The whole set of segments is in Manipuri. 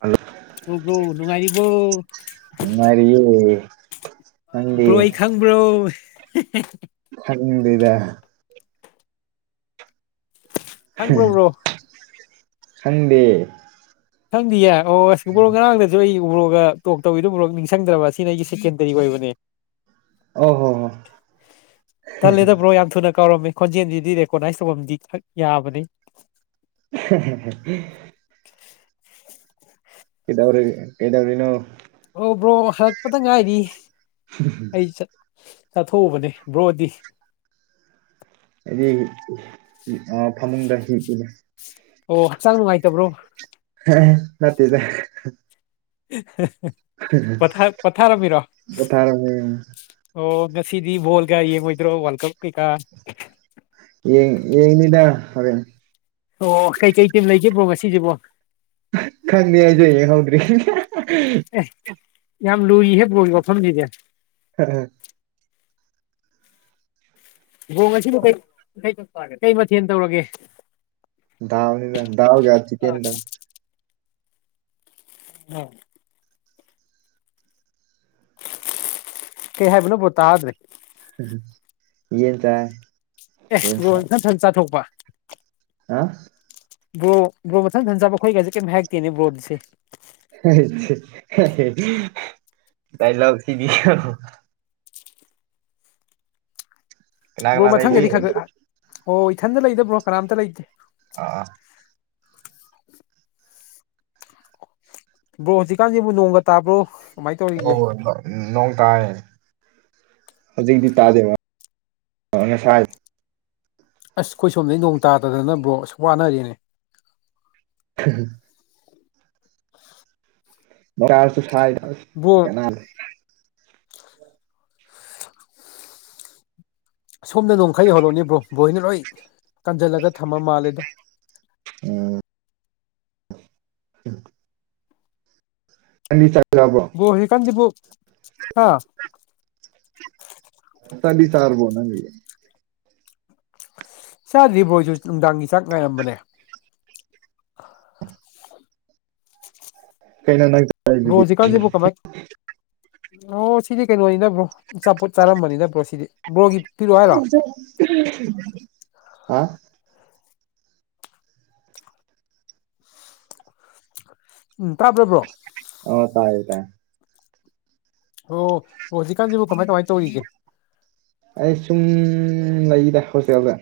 ꯍꯜꯂꯣ ꯑꯣ ꯕ꯭ꯔꯣ ꯅꯨꯡꯉꯥꯏꯔꯤꯕꯣ ꯔꯤꯦ ꯕ꯭ꯔꯣ ꯑꯩ ꯈꯪꯕ꯭ꯔꯣ ꯍꯪꯗꯗ ꯈꯪꯕ꯭ꯔꯣꯕ꯭ꯔꯣ ꯍꯟꯗꯦ ꯁꯪꯗꯤꯌꯦ ꯑꯣ ꯁꯒꯣꯜ ꯉꯔꯥꯡꯗꯁꯨ ꯑꯩ ꯎꯔꯒ ꯇꯣꯛ ꯇꯧꯋꯤꯗꯨꯕꯨꯣꯔꯣꯛ ꯅꯤꯡꯁꯤꯡꯗ꯭ꯔꯕ ꯑꯁꯤꯅ ꯑꯩꯒꯤ ꯁꯦꯀꯦꯟꯗꯔꯤ ꯑꯣꯏꯕꯅꯦ ꯑꯣ ꯍꯣ ꯍꯣ ꯇꯜꯂꯦꯗꯕ꯭ꯔꯣ ꯌꯥꯝ ꯊꯨꯅ ꯀꯧꯔꯝꯃꯤ ꯈꯣꯟꯖꯦꯜꯁꯤꯗꯤ ꯔꯦꯀꯣꯅꯥꯏꯁ ꯇꯧꯐꯝꯗꯤꯛ ꯌꯥꯕꯅꯤ [unintelligible] ꯀꯗꯧꯔꯤ ꯀꯩꯗꯧꯔꯤꯅꯣ ꯑꯣ ꯕ꯭ꯔꯣ ꯍꯜꯂꯛꯄꯗ ꯉꯥꯏꯔꯤ ꯑꯩ ꯆꯠ ꯆꯠꯊꯣꯛꯎꯕꯅꯦ ꯕ꯭ꯔꯣꯗꯤ ꯍꯥꯏꯗꯤ ꯐꯃꯨꯡꯗ ꯍꯤ ꯑꯣꯛꯆꯥꯡ ꯅꯨꯡꯉꯥꯏꯇꯕ꯭ꯔꯣ ꯅꯖ ꯄꯥ ꯄꯊꯥꯔꯝꯕꯤꯔꯣ ꯄꯣꯊꯥꯔꯝꯃꯤꯅꯦ ꯑꯣ ꯉꯁꯤꯗꯤ ꯕꯣꯜ ꯀ ꯌꯦꯡꯉꯣꯏꯗ꯭ꯔꯣ ꯋꯥꯔꯜ ꯀꯞ ꯀꯩꯀꯥ ꯌꯦꯅꯤꯗꯥ ꯍ ꯑꯣ ꯀꯩꯀꯩ ꯇꯤꯝ ꯂꯩꯒꯦꯕꯣ ꯉꯁꯤꯁꯤꯕꯣ ꯈꯪꯉꯦ ꯍꯥꯏꯁꯨ ꯌꯦꯡ ꯍꯧꯧꯗ꯭ꯔꯤ ꯑꯦ ꯌꯥꯝ ꯂꯨꯏ ꯍꯦ ꯂꯨꯒꯤ ꯋꯥꯐꯝꯅꯤꯗꯤ ꯍꯝ ꯕꯣꯡ ꯑꯁꯤꯕꯨ ꯀꯩ ꯃꯊꯦꯜ ꯇꯧꯔꯒꯦ ꯗꯗꯥꯎꯅꯤ ꯗꯗꯥꯎꯒ ꯆꯤ ꯀꯦꯟꯗ ꯎꯣꯏ ꯀꯩ ꯍꯥꯏꯦꯕꯅꯕꯨꯣ ꯇꯗ꯭ꯔꯦ ꯌꯦꯟ ꯇ ꯑꯦ ꯔꯣꯊꯟ ꯁꯟ ꯆꯥꯊꯣꯛꯄ ꯍꯥ ꯕ꯭ꯔꯣ ꯕ꯭ꯔꯣ ꯃꯊꯪꯊꯟꯖꯕ ꯑꯩꯈꯣꯏꯒꯁꯦ ꯀꯩꯝ ꯍꯥꯏꯔꯛꯇꯦꯅꯦ ꯕ꯭ꯔꯣꯗꯁꯦ ꯗꯏꯂꯒ ꯁꯤꯗꯤ ꯀꯩꯅꯣ ꯕ꯭ꯔꯣ ꯀꯅꯥ ꯂꯩꯒꯦ ꯃꯊꯪꯒꯗꯤ ꯈ ꯑꯣ ꯏꯊꯟꯗ ꯂꯩꯗꯕ꯭ꯔꯣ ꯀꯅꯥꯝꯇ ꯂꯩꯇꯦ ꯑꯥ ꯕ꯭ꯔꯣ ꯍꯧꯖꯤꯛꯀꯥꯟꯁꯤꯕꯨꯛ ꯅꯣꯡꯒ ꯇꯥꯕ꯭ꯔꯣ ꯀꯃꯥꯏꯅ ꯇꯧꯔꯤꯒꯦ ꯑꯣ ꯍ ꯍ ꯅꯣꯡ ꯇꯥꯏ ꯍꯧꯖꯤꯛꯇꯤ ꯇꯥꯗꯦꯕ ꯉꯁꯥꯏ ꯑꯁ ꯑꯩꯈꯣꯏ ꯁꯣꯝꯗꯩ ꯅꯣꯡ ꯇꯥꯗꯗꯅꯕ꯭ꯔꯣ ꯑꯁꯨ ꯋꯥꯅꯔꯦꯅꯦ ꯍ ꯃꯣꯔꯁꯨ ꯁꯥꯏ ꯕ꯭ꯔꯣ ꯀꯩꯅ ꯁꯣꯝꯗ ꯅꯣꯡꯈꯩ ꯌꯍꯜꯔꯛꯅꯦ ꯕ꯭ꯔꯣ ꯕ꯭ꯔꯣꯏ ꯍꯅ ꯂꯣꯏ ꯀꯟꯁꯤꯜꯂꯒ ꯊꯝꯃ ꯃꯥꯜꯂꯦꯗ ꯎꯝ [inaudible] [unintelligible] ꯍ‌ꯣ ꯍꯧꯖꯤꯀꯥꯟꯗꯤꯕꯣ ꯍꯥ ꯇꯗꯤ ꯆꯔꯕꯣꯅꯒꯤ ꯆꯥꯗ꯭ꯔꯤꯕꯣꯏꯁꯨ ꯅꯨꯡꯗꯥꯡꯒꯤ ꯆꯥꯛ ꯉꯥꯏꯔꯝꯕꯅꯦ ꯀꯩꯅ ꯔꯣꯖꯤ ꯀꯔꯁꯤꯦꯕꯣ ꯀꯥꯕꯥ ꯑꯣ ꯁꯤꯗꯤ ꯀꯩꯅꯣꯅꯤꯕ꯭ꯔꯣꯆꯥꯄꯣꯠ ꯆꯥꯔꯝꯕꯅꯤꯕ꯭ꯔꯣ ꯁꯤꯗꯤ ꯕ꯭ꯔꯣꯒꯤ ꯄꯤꯔꯛꯑꯣ ꯍꯥꯏꯔꯣ ꯍꯥꯥ ꯎꯝ ꯄꯨ꯭ꯔꯥꯕ꯭ꯔꯥꯕ꯭ꯔꯣ ꯦ ꯑꯣ ꯍꯧꯖꯤꯛꯀꯥꯟꯁꯤꯕꯨ ꯀꯃꯥꯏ ꯀꯃꯥꯏꯅ ꯇꯧꯔꯤꯒꯦ ꯑꯩ ꯁꯨꯝ ꯂꯩꯗ ꯍꯣꯁꯦꯗ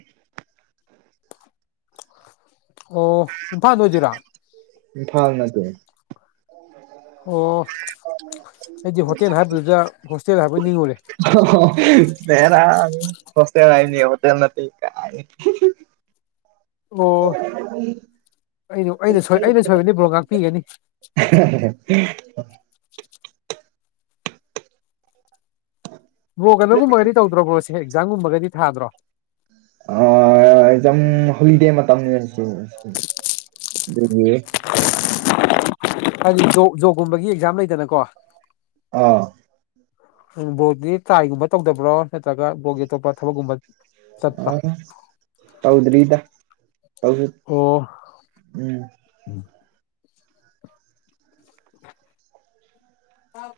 ꯑꯣ ꯏꯝꯐꯥꯜꯗ ꯑꯣꯏꯖꯤꯔꯥ ꯏꯝꯐꯥꯜ ꯅꯗꯤ ꯑꯣ ꯑꯩꯗꯤ ꯍꯣꯇꯦꯜ ꯍꯥꯏꯕꯗꯨꯗ ꯍꯣꯁꯇꯦꯜ ꯍꯥꯏꯕ ꯅꯤꯡꯉꯨꯔꯦ ꯂꯩꯦꯔ ꯍꯣꯁꯇꯦꯜ ꯍꯥꯏꯅꯤ ꯍꯣꯇꯦꯜ ꯅ ꯀꯥꯏ ꯑꯣ ꯑꯩꯅ ꯑꯩꯅ ꯁꯣꯏ ꯑꯩꯅ [unintelligible] ꯁꯣꯏꯕꯅꯤ ꯕ꯭ꯔꯣ ꯉꯥꯛꯄꯤꯒꯅꯤ [inaudible] ꯕ꯭ꯔꯣ ꯀꯩꯅꯣꯒꯨꯝꯕꯒꯗꯤ ꯇꯧꯗ꯭ꯔꯣꯕ꯭ꯔꯣ ꯁꯤꯦ ꯑꯦꯛꯖꯥꯝꯒꯨꯝꯕꯒꯗꯤ ꯊꯥꯗ꯭ꯔꯣ ꯑ ꯑꯦꯖꯝ ꯍꯣꯂꯤꯗꯦ ꯃꯇꯝꯅꯤ ꯍꯧꯁꯨ ꯑꯗꯨ ꯍꯥꯏꯗꯤ ꯖꯣꯕꯀꯨꯝꯕꯒꯤ ꯑꯦꯛꯖꯥꯝ ꯂꯩꯗꯅꯀꯣ ꯑꯥ ꯕꯣꯗꯤ ꯇ꯭ꯔꯥꯏꯒꯨꯝꯕ ꯇꯧꯗꯕ꯭ꯔꯣ ꯅꯠꯇ꯭ꯔꯒ ꯕꯣꯛꯒꯤ ꯑꯇꯣꯞꯄ ꯊꯕꯛꯒꯨꯝꯕ ꯑ ꯇꯧꯗ꯭ꯔꯔꯤꯗ ꯍꯧꯁꯨ ꯑꯣ ꯎꯝ ꯑ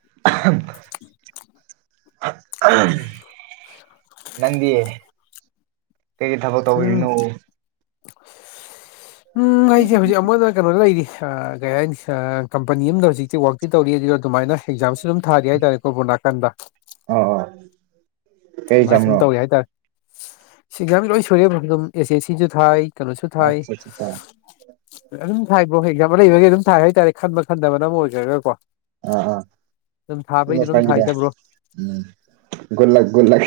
[inaudible] ꯅꯪꯗꯤ ꯀꯩꯀꯩ ꯊꯕꯛ ꯎꯝ ꯇꯧꯕꯔꯤꯅꯣ ꯎꯝ ꯑꯩꯁꯦ ꯍꯧꯖꯤꯛ ꯑꯃꯨꯛꯟꯅ ꯀꯩꯅꯣ ꯂꯩꯔꯤ ꯀꯩ ꯍꯥꯏꯅꯤ ꯀꯝꯄꯅꯤ ꯑꯝꯗ ꯍꯧꯖꯤꯛꯁꯦ ꯋꯥꯛ ꯇꯧꯔꯤ ꯑꯗꯨ ꯑꯗꯨꯃꯥꯏꯅ ꯑꯦꯛꯖꯥꯝꯁꯨ ꯑꯗꯨꯝ ꯊꯥꯔꯤ ꯍꯥꯏꯇꯥꯔꯦ ꯀꯣꯔꯣꯕꯣ ꯅꯥꯀꯟꯗ ꯑꯣ ꯀꯩ ꯑꯗꯨꯃꯥꯏꯅ ꯁꯨꯝ ꯑꯦꯛꯖꯥꯝꯅꯣ ꯇꯧꯋꯦ ꯍꯥꯏꯇꯥꯔꯦ ꯁꯤꯁ ꯌꯥꯝ ꯂꯣꯏ ꯁꯨꯔꯦꯕ ꯑꯗꯨꯝ ꯑꯦꯆꯦ ꯁꯤꯁꯨ ꯊꯥꯏ ꯀꯂꯣꯁꯨ ꯊꯥꯏ ꯑꯠꯆꯥ ꯑꯠꯆꯥ ꯑꯥ ꯑꯗꯨꯝ ꯊꯥꯏꯕ꯭ꯔꯣ ꯑꯦꯛꯖꯥꯝꯄꯜ ꯂꯩꯕꯒꯤ ꯑꯗꯨꯝ ꯊꯥꯏ ꯍꯥꯏꯇꯥꯔꯦ ꯈꯟꯕ ꯈꯟꯗꯕꯅ ꯑꯃ ꯑꯣꯏꯈ꯭ꯔꯒꯀꯣ ꯑ ꯑꯗꯨꯝ ꯑꯝ ꯎ ꯊꯥꯕꯩꯗꯤ ꯑꯗꯨꯝ ꯐꯗ ꯊꯥꯏꯗ ꯕ꯭ꯔꯣ ꯎꯝ ꯨꯜꯂꯛ ꯨꯜꯂꯛ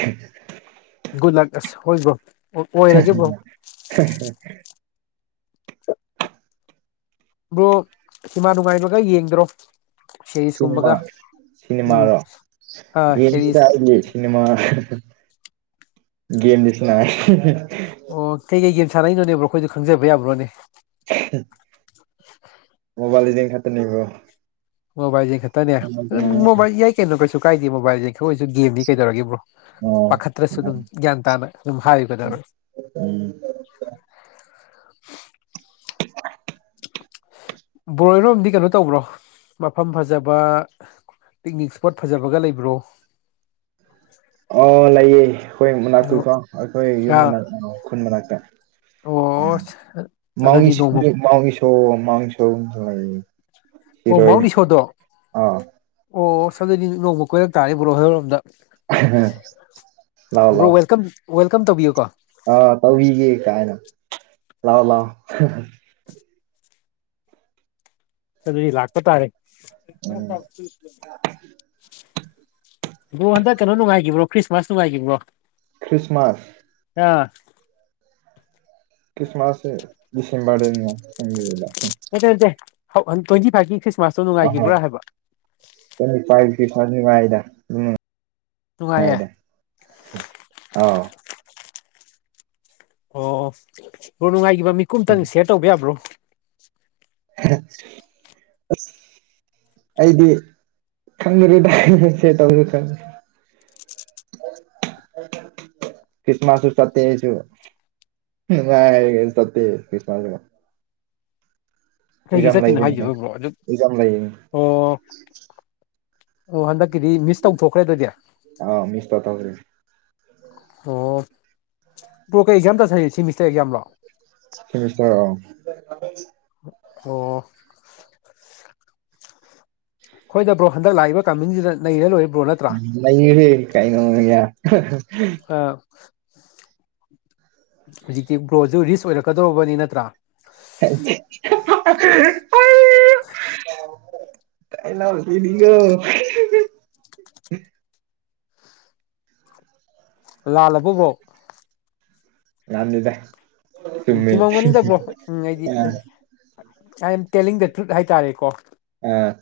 ꯨꯜꯂꯥꯛꯁ ꯍꯒꯣ [unintelligible] ꯑ ꯭ꯔꯣ ꯍꯤꯃꯥ ꯅꯨꯡꯉꯥꯏꯕꯒ ꯌꯦꯡꯗ꯭ꯔꯣ ꯁꯦꯔꯤꯁꯀꯨꯝꯕꯒ ꯁꯤꯅꯦꯃꯥ ꯎꯝ ꯁꯤꯅꯦꯃꯥꯔꯣ ꯑꯥ ꯌꯦ ꯁꯦꯔꯤꯁ ꯁꯤꯅꯦꯃꯥ ꯦꯝ ꯁꯅ ꯑꯣ ꯀꯩꯀꯩ ꯒꯦꯝ ꯁꯥꯟꯅꯛꯏꯅꯣꯅꯦꯕ꯭ꯔꯣ ꯑꯩꯈꯣꯏꯗꯣ ꯈꯪꯖꯕ ꯌꯥꯕ꯭ꯔꯣꯅꯦ ꯑ [unintelligible] ꯃꯣꯕꯥꯏꯜꯗꯤꯤꯡ ꯈꯇꯅꯤꯕꯣ ꯃꯣꯕꯥꯏꯜꯁ ꯈꯛꯇꯅꯦ ꯃꯣꯕꯥꯏꯜ ꯌꯥꯏ ꯀꯩꯅꯣ ꯀꯩꯁꯨ ꯀꯥꯏꯗꯦ ꯃꯣꯕꯥꯏꯜꯁꯦ ꯈ ꯑꯣꯏꯣꯏꯁꯨ ꯒꯦꯝꯗꯤ ꯀꯩꯗꯧꯔꯕ꯭ꯔꯣ ꯑꯣ ꯄꯥꯈꯠꯇ꯭ꯔꯁꯨ ꯎꯝ ꯑꯗꯨꯝ ꯒ꯭ꯌꯥꯟ ꯇꯥꯅ ꯑꯗꯨꯝ ꯍꯥꯏꯌꯨꯒꯗꯕ [unintelligible] [unintelligible] [unintelligible] ꯕꯣꯔꯣꯏꯔꯣꯝꯗꯤ ꯀꯩꯅꯣ ꯇꯧꯕ꯭ꯔꯣ ꯃꯐꯝ ꯐꯖꯕ ꯄꯤꯛꯅꯤꯛ ꯏꯁꯄꯣꯠ ꯐꯖꯕꯒ ꯂꯩꯕ꯭ꯔꯣ ꯑꯣ ꯂꯩꯌꯦ ꯑꯩꯈꯣꯏ ꯀꯩꯅꯣ ꯃꯅꯥꯛꯇꯨꯀꯣ ꯑꯩꯈꯣꯏ ꯌꯨꯝ ꯃꯅꯥꯛ ꯈꯨꯟ ꯃꯅꯥꯛꯇ ꯑꯣ ꯑꯗꯨꯗꯤ ꯅꯣꯡꯃ ꯁꯤꯉꯁꯣꯁꯣ ꯑꯣ ꯃꯥꯎ ꯁꯣꯗꯣ ꯑꯣ ꯁꯗꯗꯤ ꯅꯣꯡꯃ ꯀꯣꯏꯔꯛ ꯇꯥꯔ ꯭ꯔꯣ ꯍꯔꯧꯔꯣꯝꯗ ꯭ꯔꯣ ꯋꯦꯜꯀꯝ ꯋꯦꯜꯀꯝ ꯇꯧꯕꯤꯌꯨꯀꯣ ꯑ ꯇꯧꯕꯤꯒꯦ ꯀꯥꯏꯅ ꯂꯑꯣ ꯂꯑꯣ ꯑꯗꯨꯗꯤ ꯂꯥꯛꯄ ꯇꯥꯔꯦ ꯎꯝ ꯑꯗꯣ ꯍꯟꯗꯛ ꯀꯩꯅꯣ ꯅꯨꯡꯉꯥꯏꯈꯤꯕ꯭ꯔꯣ ꯈ꯭ꯔꯤꯁꯃꯥꯁ ꯅꯨꯡꯉꯥꯏꯒꯤꯈꯤꯕ꯭ꯔꯣ ꯈ꯭ꯔꯤꯁꯃꯥꯁ ꯑꯥ ꯈ꯭ꯔꯤꯁꯃꯥꯁ ꯗꯤꯁꯦꯝꯕꯔꯗ ꯐꯔꯤꯗ ꯑꯗꯗꯦꯒꯤ ꯐꯒꯤ ꯑ ꯐꯥꯏ ꯄ ꯐ ꯋꯥꯥꯏꯗ ꯎꯝ ꯅꯨꯡꯉꯥꯏꯌꯦ ꯍꯥꯏꯗ ꯑꯥꯎ ꯑꯣ ꯑꯣ ꯍꯣ ꯅꯨꯡꯉꯥꯏꯈꯤꯕ ꯃꯤꯀꯨꯞ ꯑꯃꯇꯪ ꯁꯤꯦꯌꯔ ꯇꯧꯕ ꯌꯥꯕ꯭ꯔꯣ ꯑ [unintelligible] ꯑꯩꯗꯤ ꯈꯪꯗ꯭ꯔꯨ ꯇꯥꯏꯁꯦ ꯇꯧꯁꯨ ꯈꯪꯉꯦ ꯈ꯭ꯔꯤꯁꯃꯁꯨꯁꯨ ꯁꯇ ꯍꯥꯏꯁꯨ ꯉ ꯆ ꯀꯔꯤꯁꯃ ꯀꯩꯒꯤ ꯆꯠꯇꯦꯅꯣ ꯍꯥꯏꯖꯕ꯭ꯔꯣ ꯑꯗꯨ ꯑꯦꯛꯖꯥꯝ ꯂꯩꯌꯦ ꯑꯣ ꯑꯣ ꯍꯟꯗꯛꯀꯤꯗꯤ ꯃꯤꯁ ꯇꯧꯊꯣꯛꯈ꯭ꯔꯦ ꯑꯗꯨꯗꯤ ꯑ ꯃꯤꯁ ꯇ ꯇꯔꯦ ꯑꯣ ꯄꯣ ꯀꯩ ꯑꯦꯛꯖꯥꯝ ꯇꯧꯁꯔꯤ ꯁꯤꯦꯃꯤꯁꯇꯔ ꯑꯦꯛꯖꯥꯝ ꯂꯣ ꯁꯤꯃꯤꯁꯇꯔ ꯑ ꯑꯣ ꯍꯣꯏ ꯕ꯭ꯔꯣ ꯍꯟꯗꯛ ꯂꯥꯛꯏꯕ ꯀꯥꯃꯤꯡꯁꯤꯗ ꯅꯔ ꯂꯣꯏꯔꯤꯕ ꯅꯦ ꯀꯥꯏ ꯅ ꯌꯥ ꯑꯥ ꯍꯧꯖꯤꯛꯇꯤ ꯒ꯭ꯔꯣꯁꯨ ꯔꯤꯁ ꯑꯣꯏꯔꯛꯀꯗꯧꯧꯕꯅꯤ ꯅꯠꯇ꯭ꯔꯥ ꯇꯥꯏꯅ ꯑꯣꯜ ꯀꯗꯤꯒꯣ [unintelligible] ꯂꯥꯜꯂꯕꯨꯕ꯭ꯔꯣ ꯌꯥꯝꯅꯤꯗ ꯎꯝ ꯆꯨꯝꯃꯝꯒꯅꯤꯗꯕ꯭ꯔꯣ ꯎꯝ ꯑꯩꯗꯤ ꯑꯥ ꯑ ꯇꯦꯂꯤꯡ ꯗ ꯇ꯭ꯔꯨꯠ ꯍꯥꯏꯇꯥꯔꯦꯀꯣ ꯑ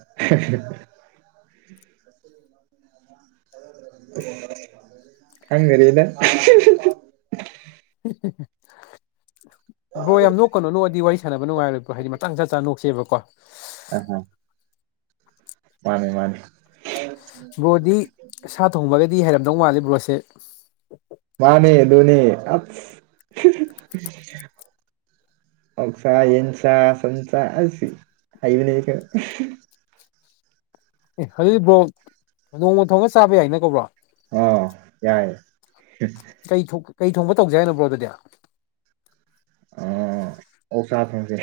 ꯀꯝꯒꯔꯤꯂ ꯍꯦꯍꯦ ꯕ꯭ꯔꯣ ꯌꯥꯝ ꯅꯣꯛꯀꯅꯣ ꯅꯣꯛꯑꯗꯤ ꯋꯥꯔꯤ ꯁꯥꯟꯅꯕ ꯅꯨꯡꯉꯥꯏꯔꯣꯏ ꯍꯥꯏꯗꯤ ꯃꯇꯥꯡ ꯆꯥ ꯆꯥꯅ ꯅꯣꯛꯁꯦꯕꯀꯣ ꯑꯥ ꯍ ꯃꯥꯅꯦ ꯃꯥꯅꯦ ꯕ꯭ꯔꯣꯗꯤ ꯁꯥ ꯊꯣꯡꯕꯒꯗꯤ ꯍꯩꯔꯝꯗꯧ ꯃꯥꯜꯂꯦ ꯕ꯭ꯔꯣꯁꯦ ꯃꯥꯅꯦ ꯗꯣꯅꯦ ꯑꯠꯁ ꯍꯍ ꯑꯣꯛꯁꯥ ꯌꯦꯟꯁꯥ ꯁꯟꯁꯥ ꯑꯁ ꯍꯩꯕꯅꯦ ꯑꯩꯁꯨ ꯑꯦ ꯍꯗꯨꯗꯤ ꯕ꯭ꯔꯣ ꯅꯣꯡꯃ ꯊꯣꯡꯒ ꯆꯥꯕ ꯌꯥꯏꯅ ꯀꯣ ꯕ꯭ꯔꯣ ꯑꯣ ꯌꯥꯏ ꯀꯩ ꯊꯣꯛ ꯊꯣꯡꯕ ꯇꯧꯖꯦ ꯍꯥꯏꯅꯣ ꯕ꯭ꯔꯣ ꯑꯗꯨꯗꯤ ꯑ ꯑꯣꯛꯁꯥ ꯊꯣꯡꯁꯦ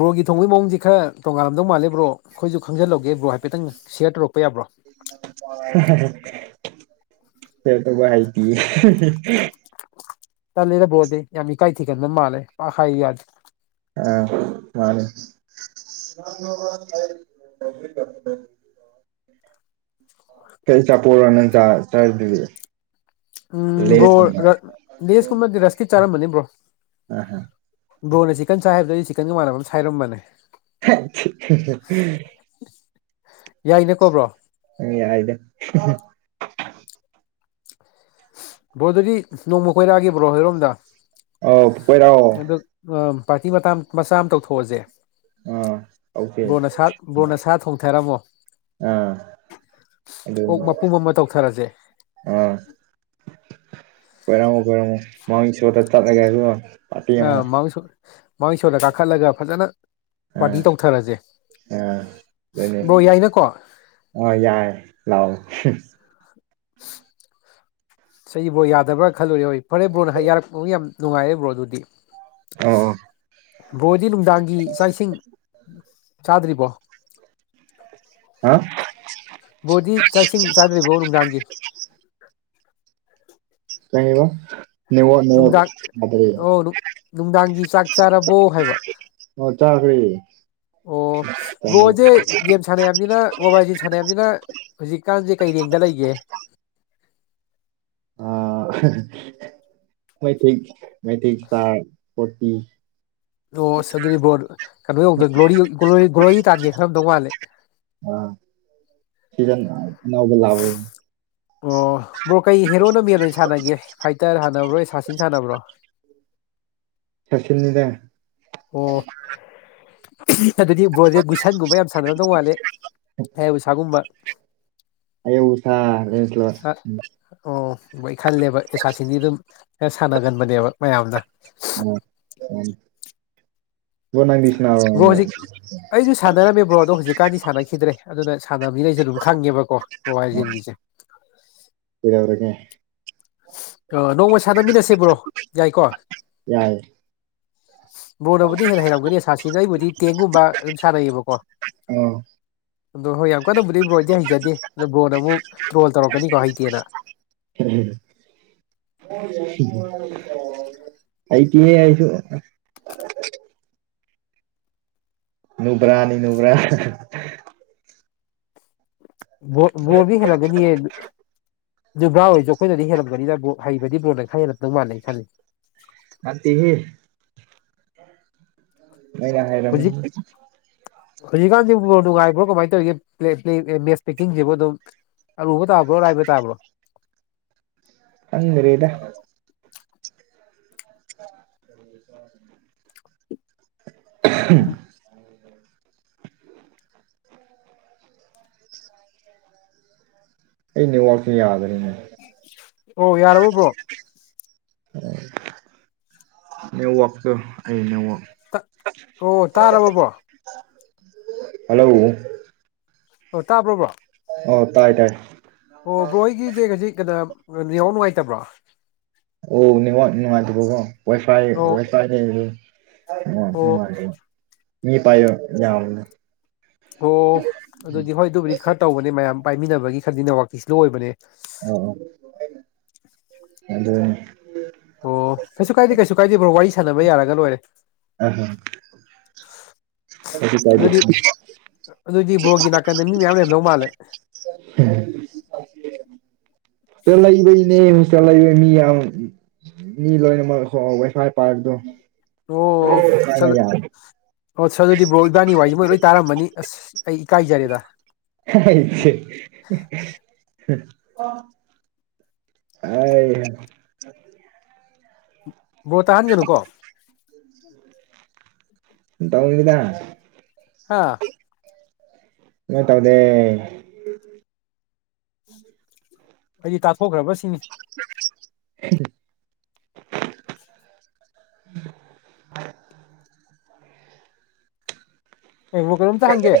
ꯕ꯭ꯔꯣꯒꯤ ꯊꯣꯡꯕꯩ ꯃꯑꯣꯡꯁꯦ ꯈꯔ ꯇꯣꯉꯥꯜꯂꯝꯗꯧ ꯃꯥꯜꯂꯦ ꯕ꯭ꯔꯣ ꯈꯣꯏꯖꯨ ꯈꯪꯖꯜꯍꯧꯒꯦ ꯕ꯭ꯔꯣ ꯍꯥꯏꯐꯦꯠꯇꯪ ꯁꯤꯌꯥꯔ ꯇꯧꯔꯛꯑꯣ ꯍ ꯍ [unintelligible] ꯍꯩꯇꯤꯌꯦ ꯇꯜꯂꯦꯗ ꯕ꯭ꯔꯣꯗꯤ ꯌꯥꯝ ꯏꯀꯥꯏ ꯊꯤꯒꯟꯕ ꯃꯥꯜꯂꯦ ꯄꯥꯛ ꯍꯥꯏ ꯌꯥꯗꯦ ꯑ ꯃꯥꯅꯦ [inaudible] ꯀꯩꯆꯥꯄꯣꯔꯣ ꯅꯪ ꯆꯥ ꯆꯥꯏ [unintelligible] ꯎꯝ ꯕ꯭ꯔꯣ ꯔ ꯂꯦꯁꯀꯨꯝꯕ ꯔꯁꯀꯤꯠ ꯆꯥꯔꯝꯕꯅꯦ ꯕ꯭ꯔꯣ ꯑꯥ ꯍ ꯕ꯭ꯔꯣꯅ ꯆꯤꯛꯀꯟ ꯆꯥꯏ ꯍꯥꯏꯕꯗꯣ ꯑꯩꯁꯨ ꯆꯤꯛꯀꯟꯒ ꯃꯥꯟꯅꯕꯃ ꯁꯥꯏꯔꯝꯕꯅꯦ ꯍꯦ ꯊꯤ ꯍꯍ ꯌꯥꯏꯅꯦ ꯀꯣ ꯕ꯭ꯔꯣ ꯑ ꯌꯥꯏꯗ ꯕ꯭ꯔꯣ ꯑꯗꯨꯗꯤ ꯅꯣꯡꯃ ꯀꯣꯏꯔꯛꯑꯒꯦ ꯕ꯭ꯔꯣ ꯍꯣꯏꯔꯣꯝꯗ ꯑꯧ ꯀꯣꯏꯔꯛꯑꯣ ꯑꯗꯣ ꯑ ꯄꯥꯔꯇꯤ ꯃꯇꯥ ꯃꯆꯥ ꯑꯃ ꯇꯧꯊꯣꯛꯑꯖꯦ ꯑꯥ ꯇꯧꯁꯦ ꯕ꯭ꯔꯣꯅ ꯁꯥ ꯕ꯭ꯔꯣꯅ ꯁꯥ ꯊꯣꯡꯊꯔꯝꯃꯣ ꯑꯥ ꯑꯣꯛ ꯑꯗꯨꯅꯤ ꯃꯄꯨꯝ ꯑꯃ ꯇꯧꯊꯔꯁꯦ ꯑꯣꯏꯔꯝꯃꯣ ꯑꯣꯏꯔꯝꯃꯣ ꯃꯥꯡ ꯁꯣꯗ ꯆꯠꯂꯒꯦ [unintelligible] ꯑ ꯃꯥꯎꯟꯁꯣ ꯃꯥꯎꯟ ꯏꯁꯣꯗ ꯀꯥꯈꯠꯂꯒ ꯐꯖꯅ ꯑꯥ ꯄꯥꯔꯇꯤ ꯇꯧꯊꯔꯁꯦ ꯑꯥ ꯑꯗꯨꯅꯤ ꯕ꯭ꯔꯣ ꯌꯥꯏꯅꯀꯣ ꯑ ꯌꯥꯏ ꯂꯥꯛꯑꯣ [unintelligible] ꯆꯩ [unintelligible] ꯕ꯭ꯔꯣ ꯌꯥꯗꯕ꯭ꯔꯥ ꯈꯜꯂꯨꯔꯦ ꯍꯣꯏ ꯐꯔꯦ ꯕ꯭ꯔꯣꯅ ꯍꯩ ꯌꯥꯔꯛꯄ ꯌꯥꯝ ꯅꯨꯡꯉꯥꯏꯔꯦ ꯕ꯭ꯔꯣ ꯑꯗꯨꯗꯤ ꯑꯣ ꯕ꯭ꯔꯣꯗꯤ ꯅꯨꯡꯗꯥꯡꯒꯤ ꯆꯥꯛ ꯏꯁꯤꯡ ꯆꯥꯗ꯭ꯔꯤꯕꯣ ꯍꯥ ꯕ꯭ꯔꯣꯗꯤ ꯆꯥꯛꯁꯤꯡ ꯆꯥꯗ꯭ꯔꯤꯕꯣꯕ ꯅꯨꯡꯗꯥꯡꯒꯤ ꯀꯩꯑꯕ ꯅꯦꯠꯋꯥꯛ ꯅꯦꯠꯋꯥꯛ ꯅꯨꯡꯗꯥꯡ ꯑꯣ ꯅꯨꯡ ꯅꯨꯡꯗꯥꯡꯒꯤ ꯆꯥꯛ ꯆꯥꯔꯕꯣ ꯍꯥꯏꯕ [unintelligible] ꯑꯣ ꯆꯥꯒ꯭ꯔꯦ ꯑꯣ ꯕ꯭ꯔꯣꯁꯦ ꯒꯦꯝ ꯁꯥꯟꯅꯩ ꯍꯥꯏꯕꯅꯤꯅ ꯃꯣꯕꯥꯏꯜ ꯂꯤꯖꯦꯟ ꯁꯥꯟꯅꯩ ꯍꯥꯏꯃꯤꯅ ꯍꯧꯖꯤꯛꯀꯥꯟꯁꯦ ꯀꯩ ꯑꯦꯡꯗ ꯂꯩꯒꯦ [inaudible] ꯑ ꯃꯩꯊꯩ ꯃꯩꯊꯩ ꯁ꯭ꯇꯥꯔ ꯐꯣꯔꯇꯤ ꯑꯣꯁ ꯑꯗꯨꯗꯤ ꯕ꯭ꯔꯣꯅ ꯀꯅꯣ ꯌꯧꯗ ꯒ꯭ꯂꯣꯔꯤ ꯒ꯭ꯂꯣꯔꯤ ꯇꯥꯟꯒꯦ ꯈꯜꯂꯝꯗꯧ ꯃꯥꯜꯂꯦ ꯑ ꯁꯤꯖꯟ ꯅꯥꯏ ꯑꯣ ꯕ꯭ꯔꯣ ꯀꯩ ꯍꯦꯔꯣꯅ ꯃꯦꯟ ꯑꯣꯏꯅ ꯁꯥꯟꯅꯒꯦ ꯐꯥꯏꯇꯔ ꯍꯥꯟꯅ ꯁꯥꯟꯅꯕ꯭ꯔꯣ ꯑꯦꯁꯥꯁꯤꯟ ꯁꯥꯟꯅꯕ꯭ꯔꯣ ꯁꯁꯤꯅꯤꯗ ꯑꯣ ꯑꯗꯨꯗꯤ ꯕꯣꯁꯦ ꯒꯨꯏꯁꯟꯒꯨꯝꯕ ꯌꯥꯝ ꯁꯥꯟꯅꯔꯝꯗꯧ ꯋꯥꯠꯂꯦ ꯑ ꯎꯁꯥꯒꯨꯝꯕ ꯁꯥꯥ ꯔꯁꯂ ꯑꯣꯏ ꯈꯜꯂꯦꯕ ꯑꯦꯁꯥꯁꯤꯡꯗꯤ ꯑꯗꯨꯝ ꯈꯔ ꯁꯥꯟꯅꯒꯟꯕꯅꯦꯕ ꯃꯌꯥꯝꯅ ꯎꯝ ꯎꯝ ꯕ꯭ꯔꯣ ꯍꯧꯖꯤꯛ ꯑꯩꯁꯨ ꯁꯥꯟꯅꯔꯝꯃꯦ ꯕ꯭ꯔꯣꯗꯣ ꯍꯧꯖꯤꯛ ꯀꯥꯟꯗꯤ ꯁꯥꯟꯅꯈꯤꯗ꯭ꯔꯦ ꯑꯗꯨꯅ ꯁꯥꯟꯅꯕꯅꯤꯅ ꯑꯩꯁꯨ ꯑꯗꯨꯝ ꯈꯪꯉꯦꯕꯀꯣ ꯕꯕꯥꯏꯖꯦꯟꯒꯤꯁꯦ ꯁꯤꯗꯕ꯭ꯔꯒꯦ ꯑ ꯅꯣꯡꯃ ꯁꯥꯟꯅꯃꯤꯟꯅꯁꯦꯕ꯭ꯔꯣ ꯌꯥꯏꯀꯣ ꯌꯥꯏꯌꯦ ꯕꯣꯔꯅꯕꯨꯗꯤ ꯍꯦꯟꯅ ꯍꯩꯔꯝꯒꯅꯤ ꯁꯥꯁꯤꯅ ꯑꯩꯕꯨꯗꯤ ꯇꯦꯡꯒꯨꯝꯕ ꯑꯗꯨꯝ ꯁꯥꯟꯅꯩꯌꯦꯕꯀꯣ ꯑꯣ ꯑꯗꯣ ꯍꯣꯏ ꯌꯥꯝ ꯀꯟꯅꯕꯨꯗꯤ ꯕ꯭ꯔꯣꯟꯗꯤ ꯍꯩꯖꯗꯦ ꯑꯗꯣ ꯕ꯭ꯔꯣꯟꯗ ꯑꯃꯨꯛ ꯇ꯭ꯔꯣꯜ ꯇꯧꯔꯛꯀꯅꯤꯀꯣ ꯍꯩꯇꯦꯅ ꯍ ꯑꯩꯇꯦ ꯍꯥꯏꯁꯨ ꯅꯨꯕ꯭ꯔꯥꯅꯤ ꯅꯕ꯭ꯔꯥ ꯕꯣꯔꯗꯤ ꯍꯦꯂꯒꯅꯤ ꯖꯕ꯭ꯔꯥ ꯑꯣꯏꯁꯨ ꯑꯩꯈꯣꯏꯅꯗꯤ ꯍꯦꯜꯂꯝꯒꯅꯤꯅ ꯍꯩꯕꯗꯤꯕꯣꯜꯗ ꯈꯔ ꯍꯦꯜꯂꯛꯇꯗꯧ ꯃꯥꯟꯅꯦꯅ ꯈꯜꯂꯤ ꯑ ꯇꯤꯍ ꯃ ꯌꯥꯉꯥꯏꯔ ꯍꯧꯖꯤꯛꯀꯥꯟꯁꯤꯕꯨ ꯅꯨꯡꯉꯥꯏꯕ꯭ꯔꯣ ꯀꯃꯥꯏꯅ ꯇꯧꯔꯤꯒꯦ ꯃꯦꯁ ꯄꯦꯛꯀꯤꯡꯁꯤꯕꯨ ꯑꯗꯨꯝ ꯑ ꯎꯕ ꯇꯥꯕ꯭ꯔꯣ ꯂꯏꯕ ꯇꯥꯕ꯭ꯔꯣ [inaudible] ꯈꯪꯗ꯭ꯔꯦꯗ [inaudible] [inaudible] ꯑꯩ ꯅꯤꯡꯅꯤ ꯋꯥꯁꯨ ꯌꯥꯗꯔꯔꯤꯅꯦ ꯑꯣ ꯌꯥꯔꯎꯕ꯭ꯔꯣ ꯅꯦꯠꯋꯥꯛꯇꯣ ꯑꯩ ꯅꯦꯠꯋꯥꯛ ꯑꯣ ꯇꯥꯔꯕꯔꯕ꯭ꯔꯣ ꯍꯜꯂꯣ ꯑꯣ ꯇꯥꯕ꯭ꯔꯣꯕ꯭ꯔꯣ ꯑꯣ ꯇꯥꯏ ꯇꯥꯏ ꯑꯣ ꯕ꯭ꯔꯣ ꯑꯩꯒꯤꯁꯦ ꯈꯖꯤꯛ ꯀꯩꯅꯣ ꯌꯥꯍꯥꯎ ꯅꯨꯡꯉꯥꯏꯇꯕ꯭ꯔꯣ ꯑꯣ ꯅꯦꯠꯋꯥꯛ ꯅꯨꯡꯉꯥꯏꯇꯕꯀꯣ ꯑꯣ ꯋꯥꯏꯐꯥꯏꯗꯩꯗꯤ ꯑꯣ ꯅꯨꯡꯉꯥꯏꯔꯤꯌꯦ ꯃꯤ ꯄꯥꯏꯌ ꯌꯥꯅ ꯑꯣ ꯑꯗꯨꯗꯤ ꯍꯣꯏ ꯑꯗꯨꯕꯨꯗꯤ ꯈꯔ ꯇꯧꯕꯅꯦ ꯃꯌꯥꯝ ꯄꯥꯏꯃꯤꯟꯅꯕꯒꯤ ꯈꯔꯗꯤꯅꯦꯋꯥꯛꯀꯤ ꯏꯁ ꯂꯣ ꯑꯣꯏꯕꯅꯦ ꯑꯣ ꯑꯣ ꯑꯗ ꯑꯣ ꯀꯩꯁꯨ ꯀꯥꯏꯗꯦ ꯀꯩꯁꯨ ꯀꯥꯏꯗꯦ ꯕ꯭ꯔꯣ ꯋꯥꯔꯤ ꯁꯥꯟꯅꯕ ꯌꯥꯔꯒ ꯂꯣꯏꯔꯦ ꯑ ꯀꯩꯁꯨ ꯀꯥꯏꯗꯦ ꯑꯗꯨꯗꯤ ꯍꯣꯁꯇꯦꯜ ꯑꯗꯨꯗꯤ ꯕ꯭ꯔꯣꯒꯤ ꯅꯥꯀꯟꯗ ꯃꯤ ꯃꯌꯥꯝ ꯂꯩꯔꯝꯗꯧ ꯃꯥꯜꯂꯦ [inaudible] ꯆꯠꯂꯕꯩꯅꯦ ꯆꯠꯂꯕ ꯃꯤ ꯌꯥꯝ ꯃꯤ ꯂꯣꯏꯅꯃꯛ ꯋꯥꯏꯐꯥꯏ ꯄꯥꯔꯗꯣꯅ ꯑꯣ ꯌꯥꯔ ꯑꯣ ꯁꯥꯔ ꯑꯗꯨꯗꯤ ꯕ꯭ꯔꯣ ꯏꯕꯥꯅꯤ ꯋꯥꯔꯤꯁꯦ ꯃꯣꯏ ꯂꯣꯏ ꯇꯥꯔꯝꯃꯅꯤ ꯑꯁ ꯑꯩ ꯏꯀꯥꯏꯖꯔꯦꯗ ꯁꯦ ꯑ ꯕꯔꯣ ꯇꯥꯍꯟꯒꯅꯨꯀꯣ ꯇꯃꯤꯗ ꯑꯥ ꯃ ꯇꯗꯦ ꯑꯩꯗꯤ ꯇꯥꯊꯣꯛꯈ꯭ꯔꯕ ꯁꯤꯅꯤ ꯎ ꯎꯝ ꯍꯡꯉ ꯀꯩꯅꯣꯝꯇ ꯍꯪꯒꯦ